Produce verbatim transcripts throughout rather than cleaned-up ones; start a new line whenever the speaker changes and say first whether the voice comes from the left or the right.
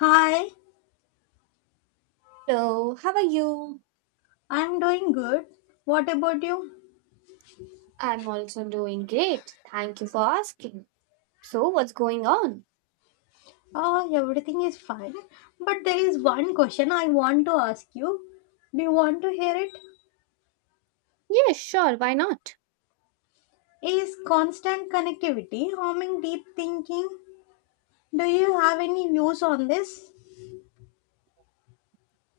left: Hi,
right: Hello, how are you?
left: I'm doing good. What about you?
right: I'm also doing great. Thank you for asking. So, what's going on?
left: Oh, everything is fine. But there is one question I want to ask you. Do you want to hear it?
right: Yes, sure, why not?
left: Is constant connectivity harming deep thinking? Do you have any views on this?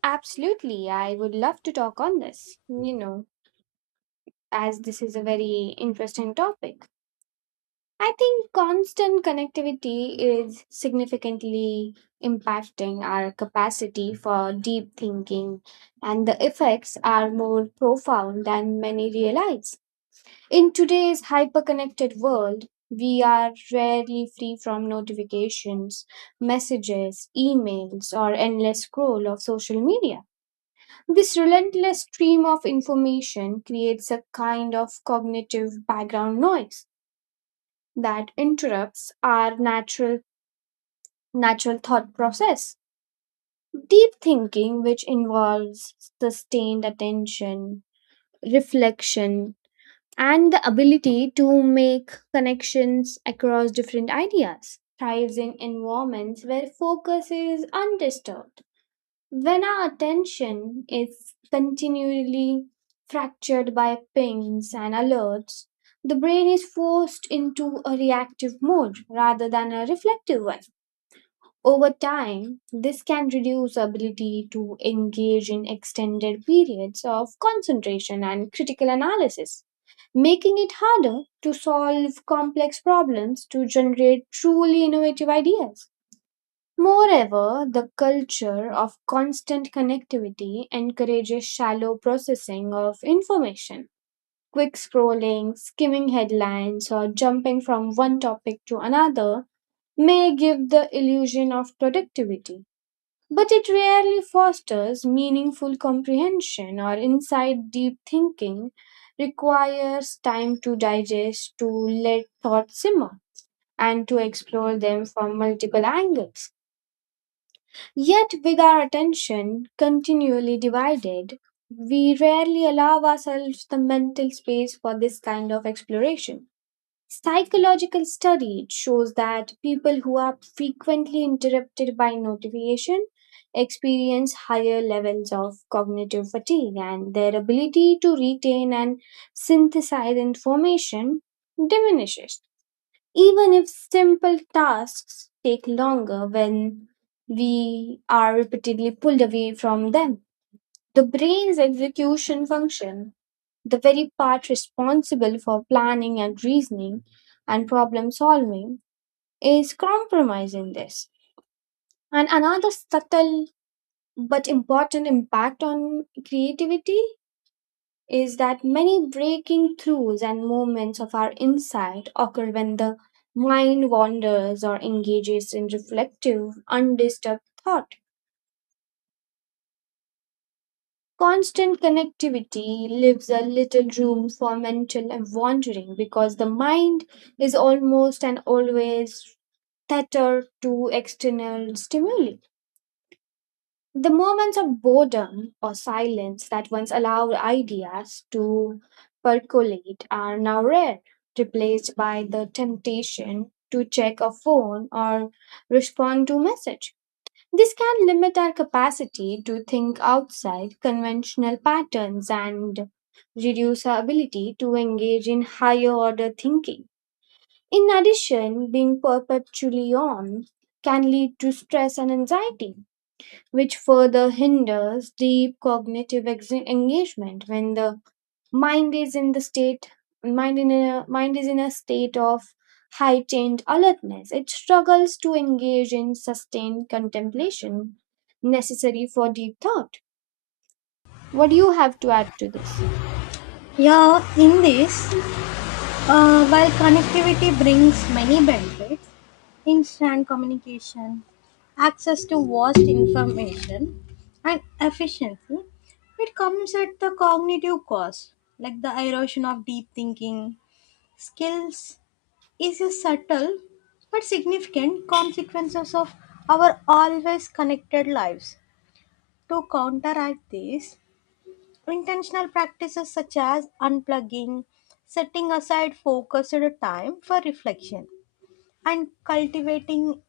right: Absolutely, I would love to talk on this, you know, as this is a very interesting topic. I think constant connectivity is significantly impacting our capacity for deep thinking, and the effects are more profound than many realize. In today's hyperconnected world, we are rarely free from notifications, messages, emails, or endless scroll of social media. This relentless stream of information creates a kind of cognitive background noise that interrupts our natural natural thought process. Deep thinking, which involves sustained attention, reflection, and the ability to make connections across different ideas thrives in environments where focus is undisturbed. When our attention is continually fractured by pings and alerts, the brain is forced into a reactive mode rather than a reflective one. Over time, this can reduce ability to engage in extended periods of concentration and critical analysis, making it harder to solve complex problems to generate truly innovative ideas. Moreover, the culture of constant connectivity encourages shallow processing of information. Quick scrolling, skimming headlines, or jumping from one topic to another may give the illusion of productivity but it rarely fosters meaningful comprehension or insight. Deep thinking requires time to digest, to let thoughts simmer, and to explore them from multiple angles. Yet, with our attention continually divided, we rarely allow ourselves the mental space for this kind of exploration. Psychological study it shows that people who are frequently interrupted by notification experience higher levels of cognitive fatigue and their ability to retain and synthesize information diminishes. Even if simple tasks take longer when we are repeatedly pulled away from them, the brain's execution function, the very part responsible for planning and reasoning and problem solving, is compromised in this. And another subtle but important impact on creativity is that many breaking throughs and moments of our insight occur when the mind wanders or engages in reflective, undisturbed thought. Constant connectivity leaves a little room for mental wandering because the mind is almost and always tethered to external stimuli. The moments of boredom or silence that once allowed ideas to percolate are now rare, replaced by the temptation to check a phone or respond to message. This can limit our capacity to think outside conventional patterns and reduce our ability to engage in higher order thinking. In addition, being perpetually on can lead to stress and anxiety, which further hinders deep cognitive ex- engagement. When the mind is in the state mind in a mind is in a state of heightened alertness, it struggles to engage in sustained contemplation necessary for deep thought. What do you have to add to this?
left: Yeah, in this, Uh, While connectivity brings many benefits, instant communication, access to vast information, and efficiency, it comes at the cognitive cost, like the erosion of deep thinking skills, is a subtle but significant consequences of our always connected lives. To counteract this, intentional practices such as unplugging, setting aside focused time for reflection, and cultivating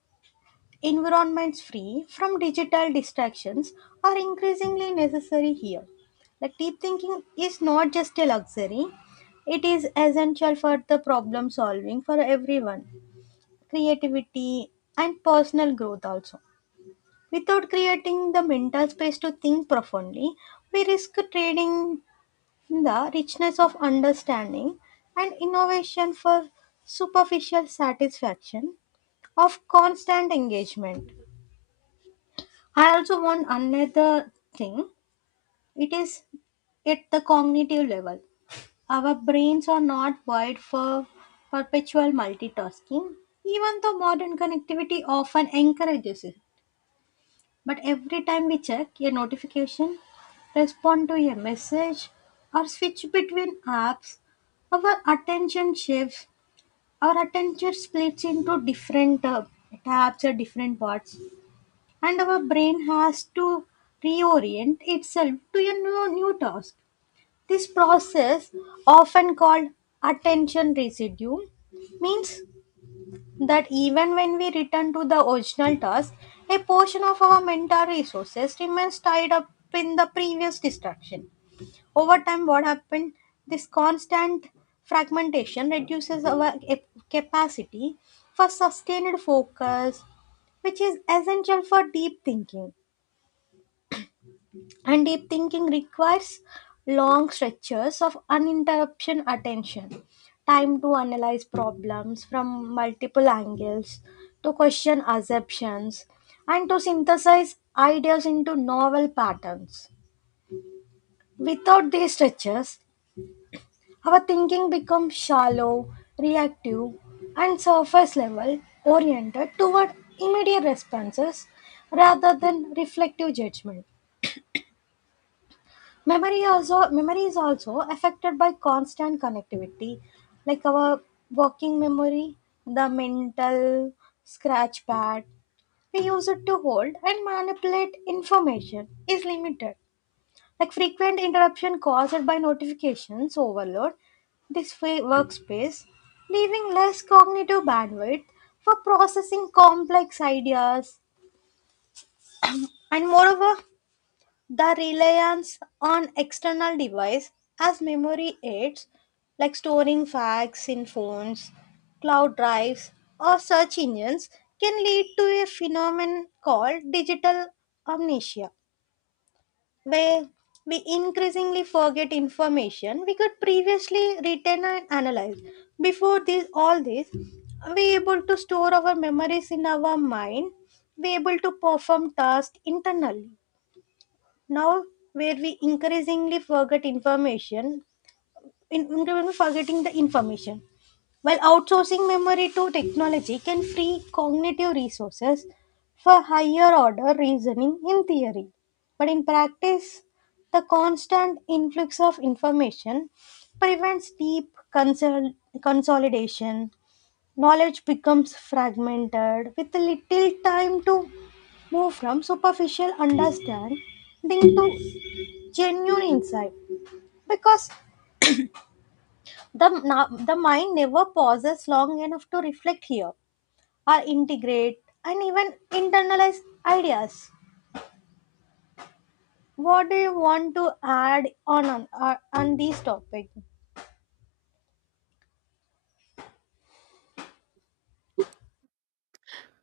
left: environments free from digital distractions are increasingly necessary here. Like deep thinking is not just a luxury, it is essential for the problem solving for everyone, creativity, and personal growth also. Without creating the mental space to think profoundly, we risk trading the richness of understanding and innovation for superficial satisfaction of constant engagement. I also want another thing. It is at the cognitive level. Our brains are not wired for perpetual multitasking, even though modern connectivity often encourages it. But every time we check a notification, respond to a message, or switch between apps, our attention shifts. Our attention splits into different uh, tabs or different parts, and our brain has to reorient itself to a new, new task. This process, often called attention residue, means that even when we return to the original task, a portion of our mental resources remains tied up in the previous distraction. Over time, what happened? This constant fragmentation reduces our cap- capacity for sustained focus, which is essential for deep thinking, and deep thinking requires long stretches of uninterrupted attention, time to analyze problems from multiple angles, to question assumptions, and to synthesize ideas into novel patterns. Without these stretches, our thinking becomes shallow, reactive, and surface level, oriented toward immediate responses rather than reflective judgment. Memory also memory is also affected by constant connectivity, like our working memory, the mental scratch pad we use it to hold and manipulate information, is limited. Like frequent interruption caused by notifications overload this fa- workspace, leaving less cognitive bandwidth for processing complex ideas. And moreover, the reliance on external devices as memory aids, like storing facts in phones, cloud drives, or search engines, can lead to a phenomenon called digital amnesia, where we increasingly forget information we could previously retain and analyze. Before this, all this, we able to store our memories in our mind, we able to perform tasks internally now, where we increasingly forget information, in increasingly forgetting the information while outsourcing memory to technology can free cognitive resources for higher order reasoning in theory, but in practice the constant influx of information prevents deep consol- consolidation. Knowledge becomes fragmented with little time to move from superficial understanding to genuine insight, because the na- the mind never pauses long enough to reflect here or integrate and even internalize ideas. What do you want to add on on, uh, on this topic?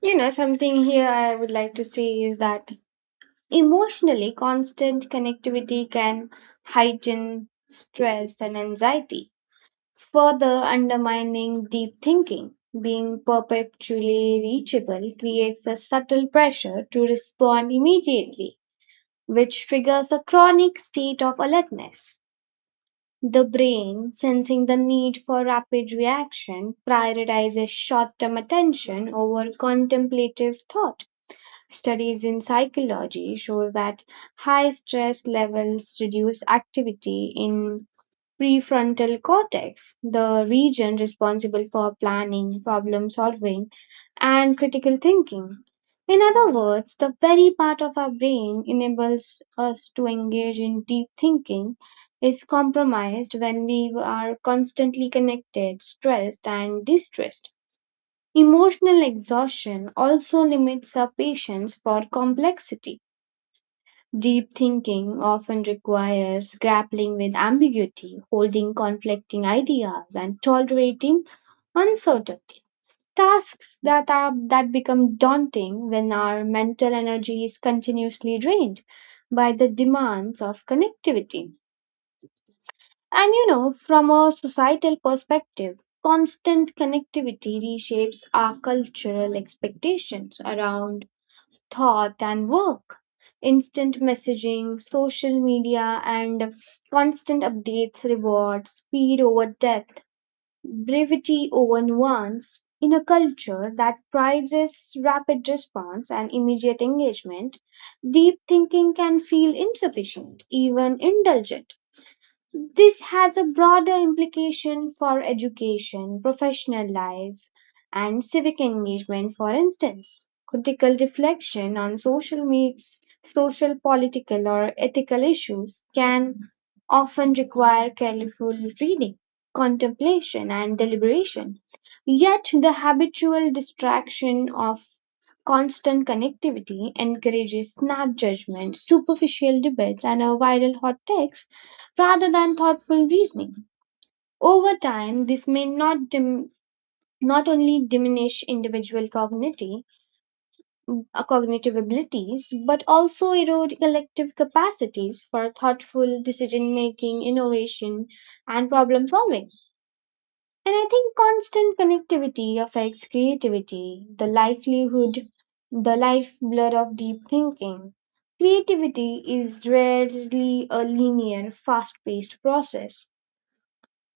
right: You know, something here I would like to say is that emotionally constant connectivity can heighten stress and anxiety, further undermining deep thinking. Being perpetually reachable creates a subtle pressure to respond immediately, which triggers a chronic state of alertness. The brain, sensing the need for rapid reaction, prioritizes short term attention over contemplative thought. Studies in psychology shows that high stress levels reduce activity in prefrontal cortex, the region responsible for planning, problem solving, and critical thinking. In other words, the very part of our brain enables us to engage in deep thinking is compromised when we are constantly connected, stressed, and distressed. Emotional exhaustion also limits our patience for complexity. Deep thinking often requires grappling with ambiguity, holding conflicting ideas, and tolerating uncertainty. Tasks that are that become daunting when our mental energy is continuously drained by the demands of connectivity. And you know, from a societal perspective, constant connectivity reshapes our cultural expectations around thought and work. Instant messaging, social media, and constant updates reward speed over depth, brevity over nuance. In a culture that prizes rapid response and immediate engagement, deep thinking can feel insufficient, even indulgent. This has a broader implication for education, professional life, and civic engagement. For instance, critical reflection on social, media, social, political, or ethical issues can often require careful reading, contemplation, and deliberation. Yet, the habitual distraction of constant connectivity encourages snap judgment, superficial debates, and a viral hot takes rather than thoughtful reasoning. Over time, this may not dim- not only diminish individual cognitive, uh, cognitive abilities, but also erode collective capacities for thoughtful decision making, innovation, and problem solving. And I think constant connectivity affects creativity, the livelihood, the lifeblood of deep thinking. Creativity is rarely a linear, fast paced process.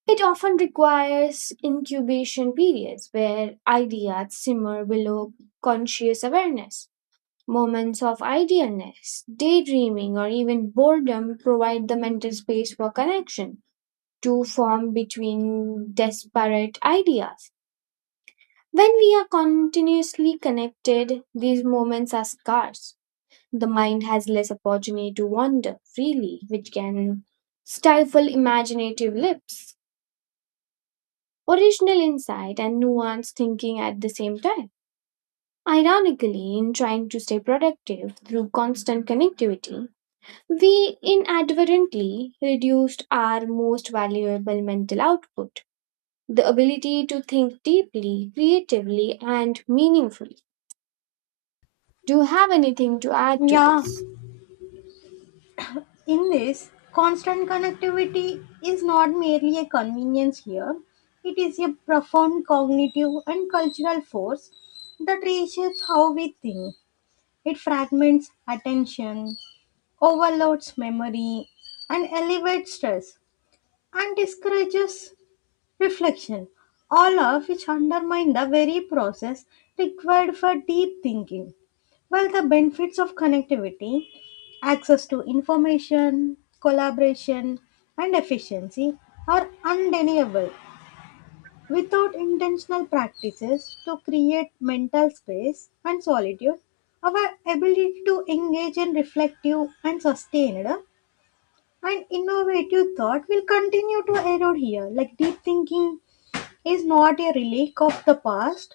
right: It often requires incubation periods where ideas simmer below conscious awareness. Moments of idealness, daydreaming, or even boredom provide the mental space for connection to form between disparate ideas. When we are continuously connected, these moments are scarce. The mind has less opportunity to wander freely, which can stifle imaginative lips, original insight and nuanced thinking at the same time. Ironically, in trying to stay productive through constant connectivity, we inadvertently reduced our most valuable mental output, the ability to think deeply, creatively, and meaningfully. Do you have anything to add to
left: Yeah,
right: this?
left: in this, constant connectivity is not merely a convenience here, it is a profound cognitive and cultural force that reshapes how we think. It fragments attention, overloads memory, and elevates stress, and discourages reflection, all of which undermine the very process required for deep thinking. While the benefits of connectivity, access to information, collaboration, and efficiency are undeniable. Without intentional practices to create mental space and solitude, our ability to engage in reflective and sustained and innovative thought will continue to erode here. Like deep thinking is not a relic of the past,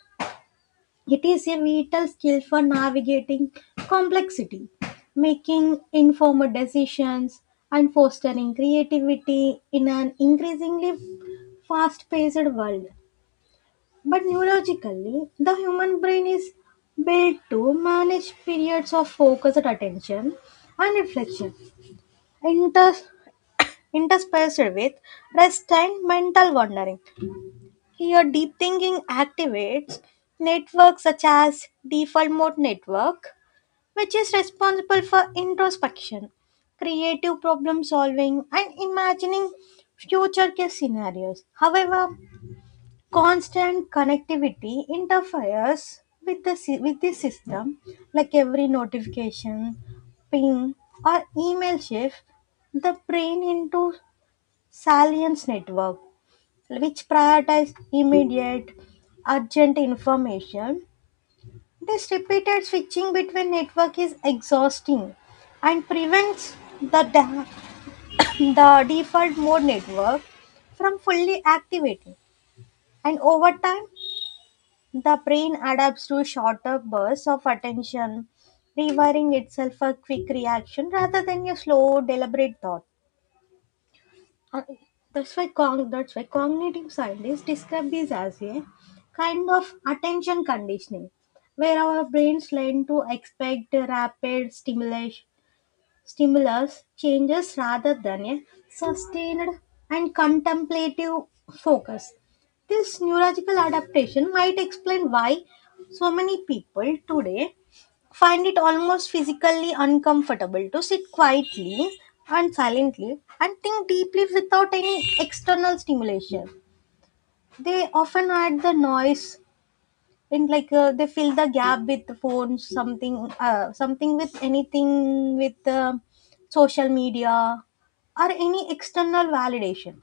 left: it is a vital skill for navigating complexity, making informed decisions, and fostering creativity in an increasingly fast paced world. But neurologically, the human brain is built to manage periods of focused attention and reflection, Inter- interspaced with rest and mental wandering. Your deep thinking activates networks such as default mode network, which is responsible for introspection, creative problem solving, and imagining future case scenarios. However, constant connectivity interferes with the sy- with this system, like every notification, ping, or email shift the brain into salience network, which prioritize immediate, urgent information. This repeated switching between network is exhausting and prevents the, da- the default mode network from fully activating. And over time, the brain adapts to shorter bursts of attention, rewiring itself for quick reaction rather than a slow, deliberate thought. Uh, that's why cog- that's why cognitive scientists describe this as a kind of attention conditioning, where our brains learn to expect rapid stimulus stimulus changes rather than a sustained and contemplative focus. This neurological adaptation might explain why so many people today find it almost physically uncomfortable to sit quietly and silently and think deeply without any external stimulation. They often add the noise, and like uh, they fill the gap with the phones, something, uh, something with anything with uh, social media or any external validation.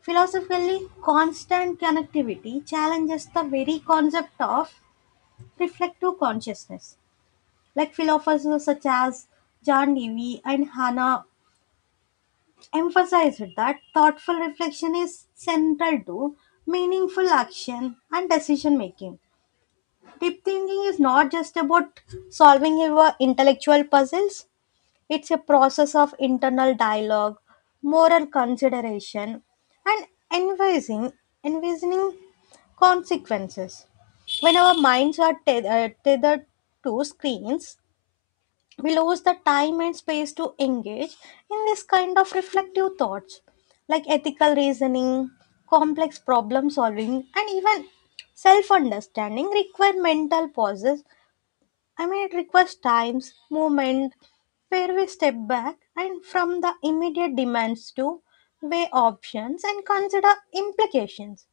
left: Philosophically, constant connectivity challenges the very concept of reflective consciousness. Like philosophers such as John Dewey and Hannah emphasized that thoughtful reflection is central to meaningful action and decision making. Deep thinking is not just about solving your intellectual puzzles, it's a process of internal dialogue, moral consideration, and envisaging, envisioning consequences. When our minds are teth- uh, tethered to screens, we lose the time and space to engage in this kind of reflective thoughts, like ethical reasoning, complex problem solving, and even self understanding, require mental pauses. I mean, it requires times movement where we step back and from the immediate demands to weigh options and consider implications.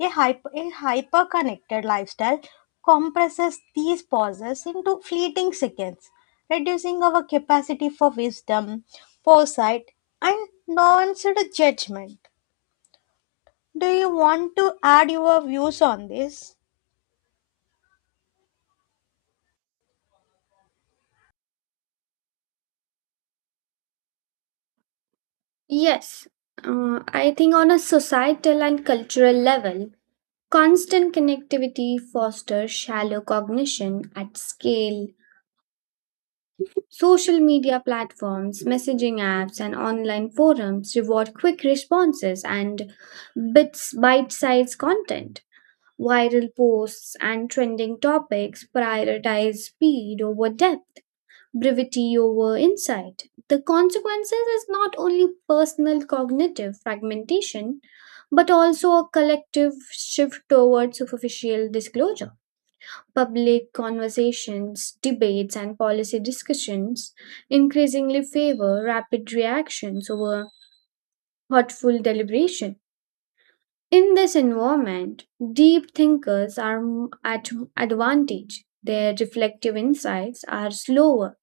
left: A hyper, a hyper-connected lifestyle compresses these pauses into fleeting seconds, reducing our capacity for wisdom, foresight, and nuanced judgment. Do you want to add your views on this?
right: Yes, uh, I think on a societal and cultural level, constant connectivity fosters shallow cognition at scale. Social media platforms, messaging apps, and online forums reward quick responses and bits bite sized content. Viral posts and trending topics prioritize speed over depth, brevity over insight. The consequences is not only personal cognitive fragmentation, but also a collective shift towards superficial disclosure. Public conversations, debates, and policy discussions increasingly favor rapid reactions over thoughtful deliberation. In this environment, deep thinkers are m- at advantage. Their reflective insights are slower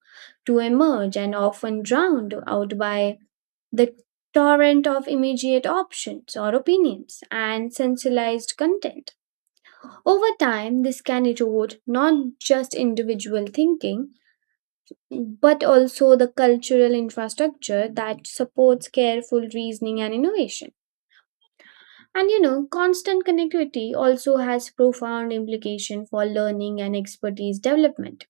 right: to emerge and often drowned out by the torrent of immediate options or opinions and sensationalized content. Over time, this can erode not just individual thinking but also the cultural infrastructure that supports careful reasoning and innovation. And you know, constant connectivity also has profound implication for learning and expertise development.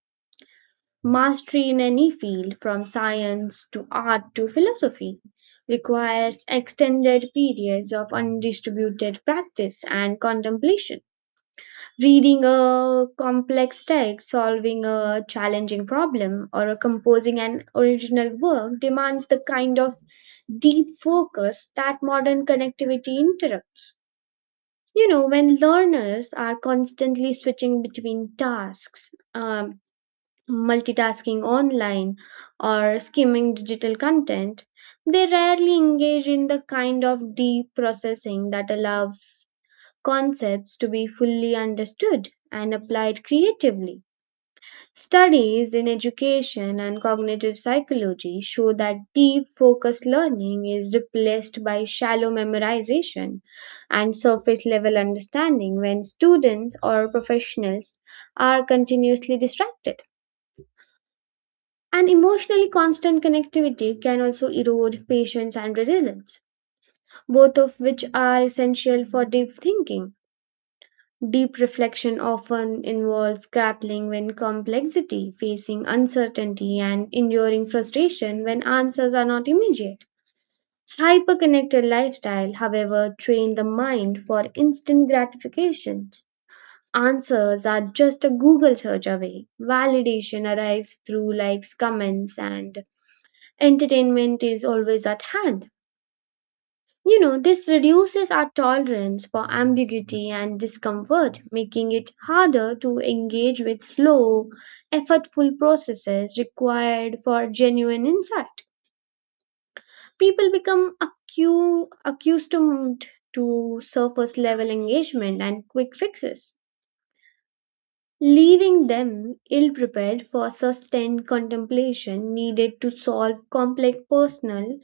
right: Mastery in any field, from science to art to philosophy, requires extended periods of undistributed practice and contemplation. Reading a complex text, solving a challenging problem, or a composing an original work demands the kind of deep focus that modern connectivity interrupts. You know, when learners are constantly switching between tasks, um, multitasking online, or skimming digital content, they rarely engage in the kind of deep processing that allows concepts to be fully understood and applied creatively. Studies in education and cognitive psychology show that deep focused learning is replaced by shallow memorization and surface level understanding when students or professionals are continuously distracted. And emotionally constant connectivity can also erode patience and resilience, both of which are essential for deep thinking. Deep reflection often involves grappling with complexity, facing uncertainty, and enduring frustration when answers are not immediate. Hyperconnected lifestyle, however, train the mind for instant gratifications. Answers are just a Google search away. Validation arrives through likes, comments, and entertainment is always at hand. You know, this reduces our tolerance for ambiguity and discomfort, making it harder to engage with slow, effortful processes required for genuine insight. People become accu- accustomed to surface level engagement and quick fixes, leaving them ill prepared for sustained contemplation needed to solve complex personal,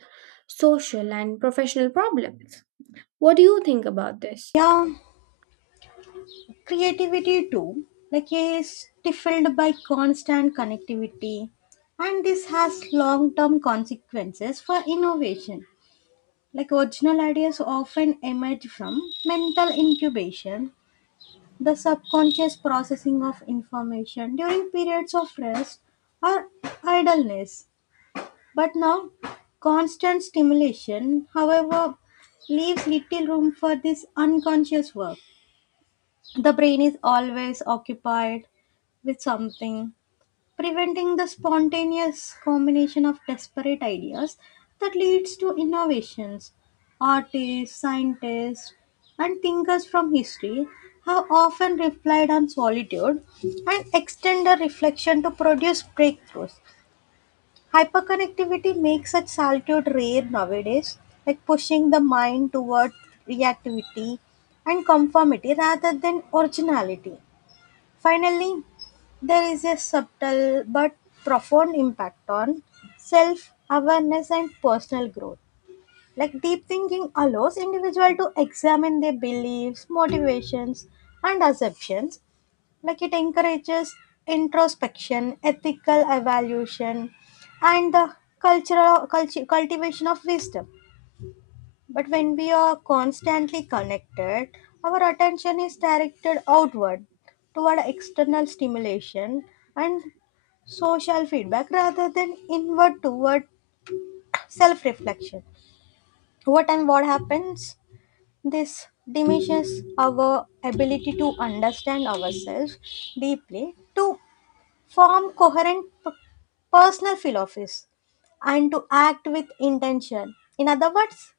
right: social, and professional problems. What do you think about this?
left: Yeah, creativity too. Like is stifled by constant connectivity, and this has long-term consequences for innovation. Like original ideas often emerge from mental incubation, the subconscious processing of information during periods of rest or idleness. But now, constant stimulation, however, leaves little room for this unconscious work. The brain is always occupied with something, preventing the spontaneous combination of desperate ideas that leads to innovations. Artists, scientists, and thinkers from history have often relied on solitude and extended reflection to produce breakthroughs. Hyperconnectivity makes such solitude rare nowadays, like pushing the mind toward reactivity and conformity rather than originality. Finally, there is a subtle but profound impact on self awareness and personal growth. Like deep thinking allows individual to examine their beliefs, motivations, and assumptions. Like it encourages introspection, ethical evaluation, and the cultural culti- cultivation of wisdom. But when we are constantly connected, our attention is directed outward toward external stimulation and social feedback rather than inward toward self reflection. Over time, what happens? This diminishes our ability to understand ourselves deeply, to form coherent p- personal philosophies, and to act with intention. In other words,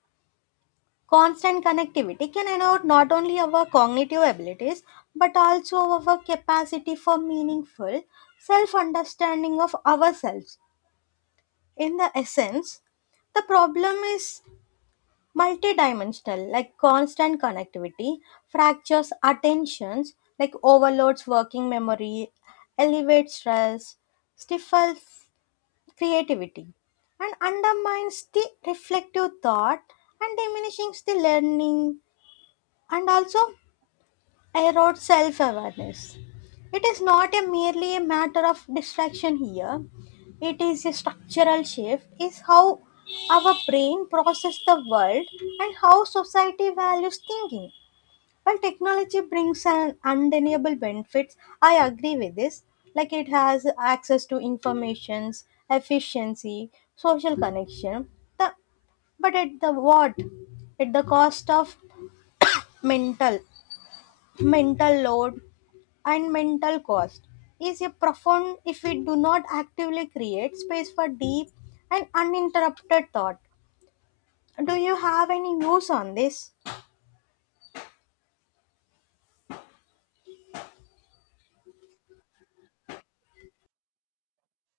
left: constant connectivity can denote not only our cognitive abilities but also our capacity for meaningful self understanding of ourselves. In the essence, the problem is multidimensional, like constant connectivity fractures attentions, like overloads working memory, elevates stress, stifles creativity, and undermines the reflective thought, and diminishing the learning, and also erode self awareness. It is not a merely a matter of distraction here, it is a structural shift, is how our brain processes the world and how society values thinking. While technology brings an undeniable benefits, I agree with this. Like it has access to informations, efficiency, social connection. The but at the what At the cost of mental mental load and mental cost is a profound if we do not actively create space for deep and uninterrupted thought. Do you have any views on this?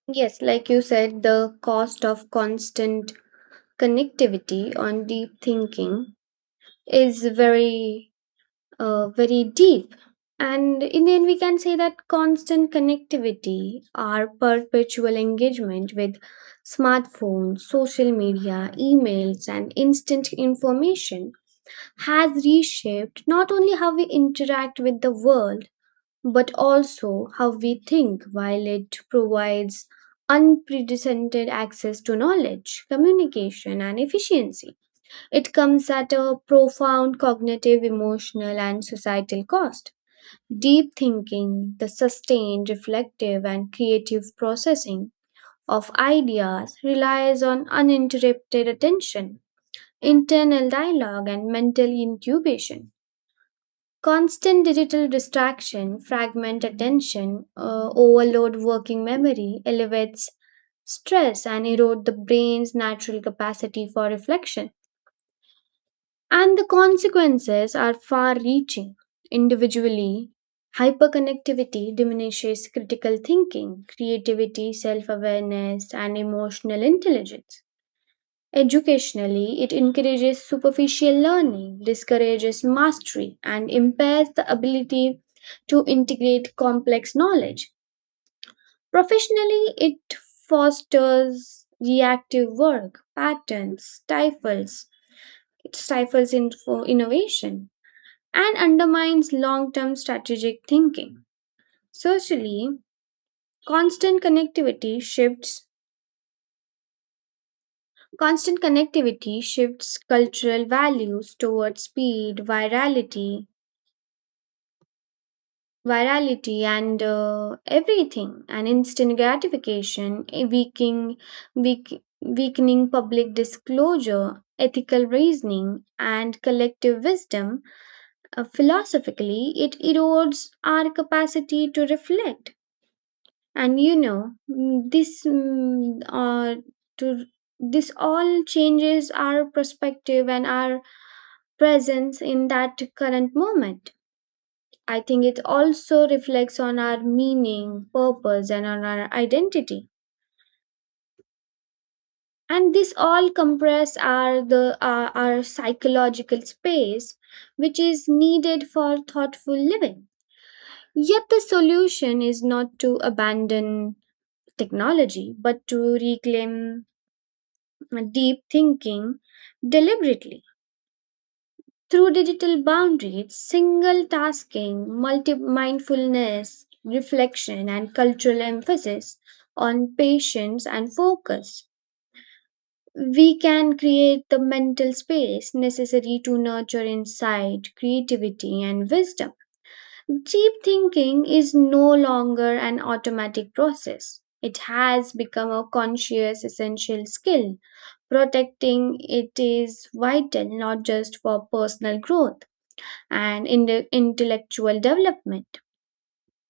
right: Yes, like you said, the cost of constant connectivity on deep thinking is very, uh, very deep. And in the end, we can say that constant connectivity, our perpetual engagement with smartphones, social media, emails, and instant information has reshaped not only how we interact with the world but also how we think, while it provides unprecedented access to knowledge, communication, and efficiency. It comes at a profound cognitive, emotional, and societal cost. Deep thinking, the sustained, reflective, and creative processing of ideas relies on uninterrupted attention, internal dialogue, and mental incubation. Constant digital distraction, fragment attention, uh, overload working memory, elevates stress and erode the brain's natural capacity for reflection. And the consequences are far reaching. Individually, hyperconnectivity diminishes critical thinking, creativity, self awareness, and emotional intelligence. Educationally, it encourages superficial learning, discourages mastery, and impairs the ability to integrate complex knowledge. Professionally, it fosters reactive work patterns, stifles it stifles info innovation, and undermines long-term strategic thinking. Socially, constant connectivity shifts Constant connectivity shifts cultural values towards speed, virality, virality and uh, everything and instant gratification, a weakening weak, weakening public disclosure, ethical reasoning and collective wisdom. Uh, philosophically, it erodes our capacity to reflect and you know mm, this mm, uh, to this all changes our perspective and our presence in that current moment. I think it also reflects on our meaning, purpose, and on our identity. And this all compress our the our, our psychological space, which is needed for thoughtful living. Yet the solution is not to abandon technology, but to reclaim deep thinking deliberately. Through digital boundaries, single tasking, multi mindfulness, reflection, and cultural emphasis on patience and focus, we can create the mental space necessary to nurture insight, creativity, and wisdom. Deep thinking is no longer an automatic process. It has become a conscious essential skill. Protecting it is vital not just for personal growth and in- intellectual development,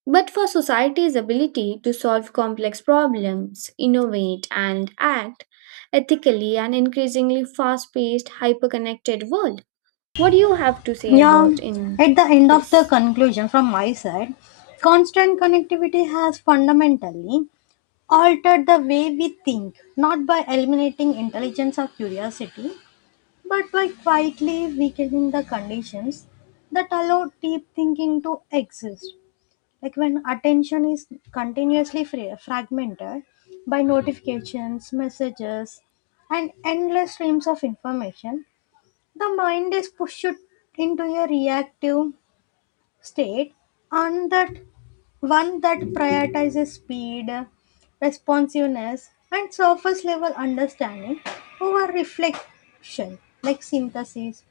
right: but for society's ability to solve complex problems, innovate, and act ethically and increasingly fast paced, hyper connected world. What do you have to say
left: Yeah,
right: about in
left: at the end of the
right: this?
left: conclusion from my side, constant connectivity has fundamentally altered the way we think, not by eliminating intelligence or curiosity, but by quietly weakening the conditions that allow deep thinking to exist. Like when attention is continuously fra- fragmented by notifications, messages, and endless streams of information, the mind is pushed into a reactive state, and that one that prioritizes speed, responsiveness, and surface level understanding over reflection, like synthesis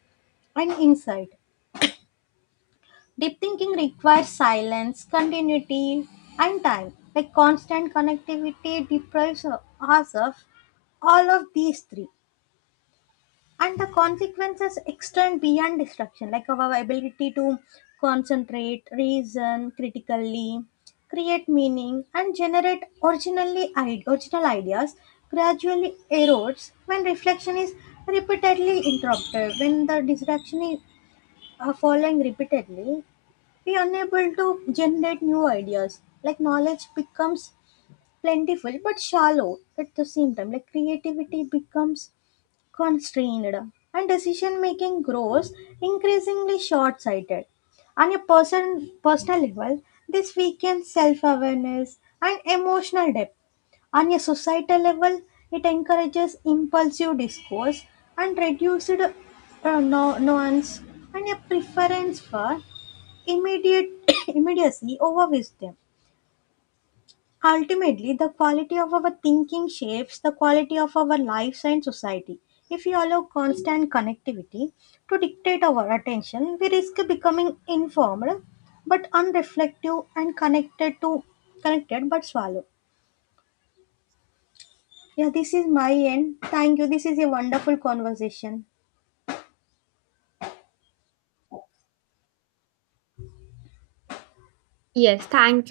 left: and insight. Deep thinking requires silence, continuity, and time. Like constant connectivity deprives us of all of these three. And the consequences extend beyond distraction, like our ability to concentrate, reason critically, create meaning, and generate originally ide- original ideas gradually erodes when reflection is repeatedly interrupted, when the distraction is uh, following repeatedly be unable to generate new ideas. Like knowledge becomes plentiful but shallow at the same time. Like creativity becomes constrained and decision making grows increasingly short sighted. On a person personal level, this weakens self awareness and emotional depth. On a societal level, it encourages impulsive discourse and reduced uh, nu- nuance and a preference for immediate immediacy over wisdom. Ultimately, the quality of our thinking shapes the quality of our lives and society. If we allow constant connectivity to dictate our attention, we risk becoming informed but unreflective, and connected to connected but swallow. Yeah, this is my end. Thank you. This is a wonderful conversation.
right: Yes, thank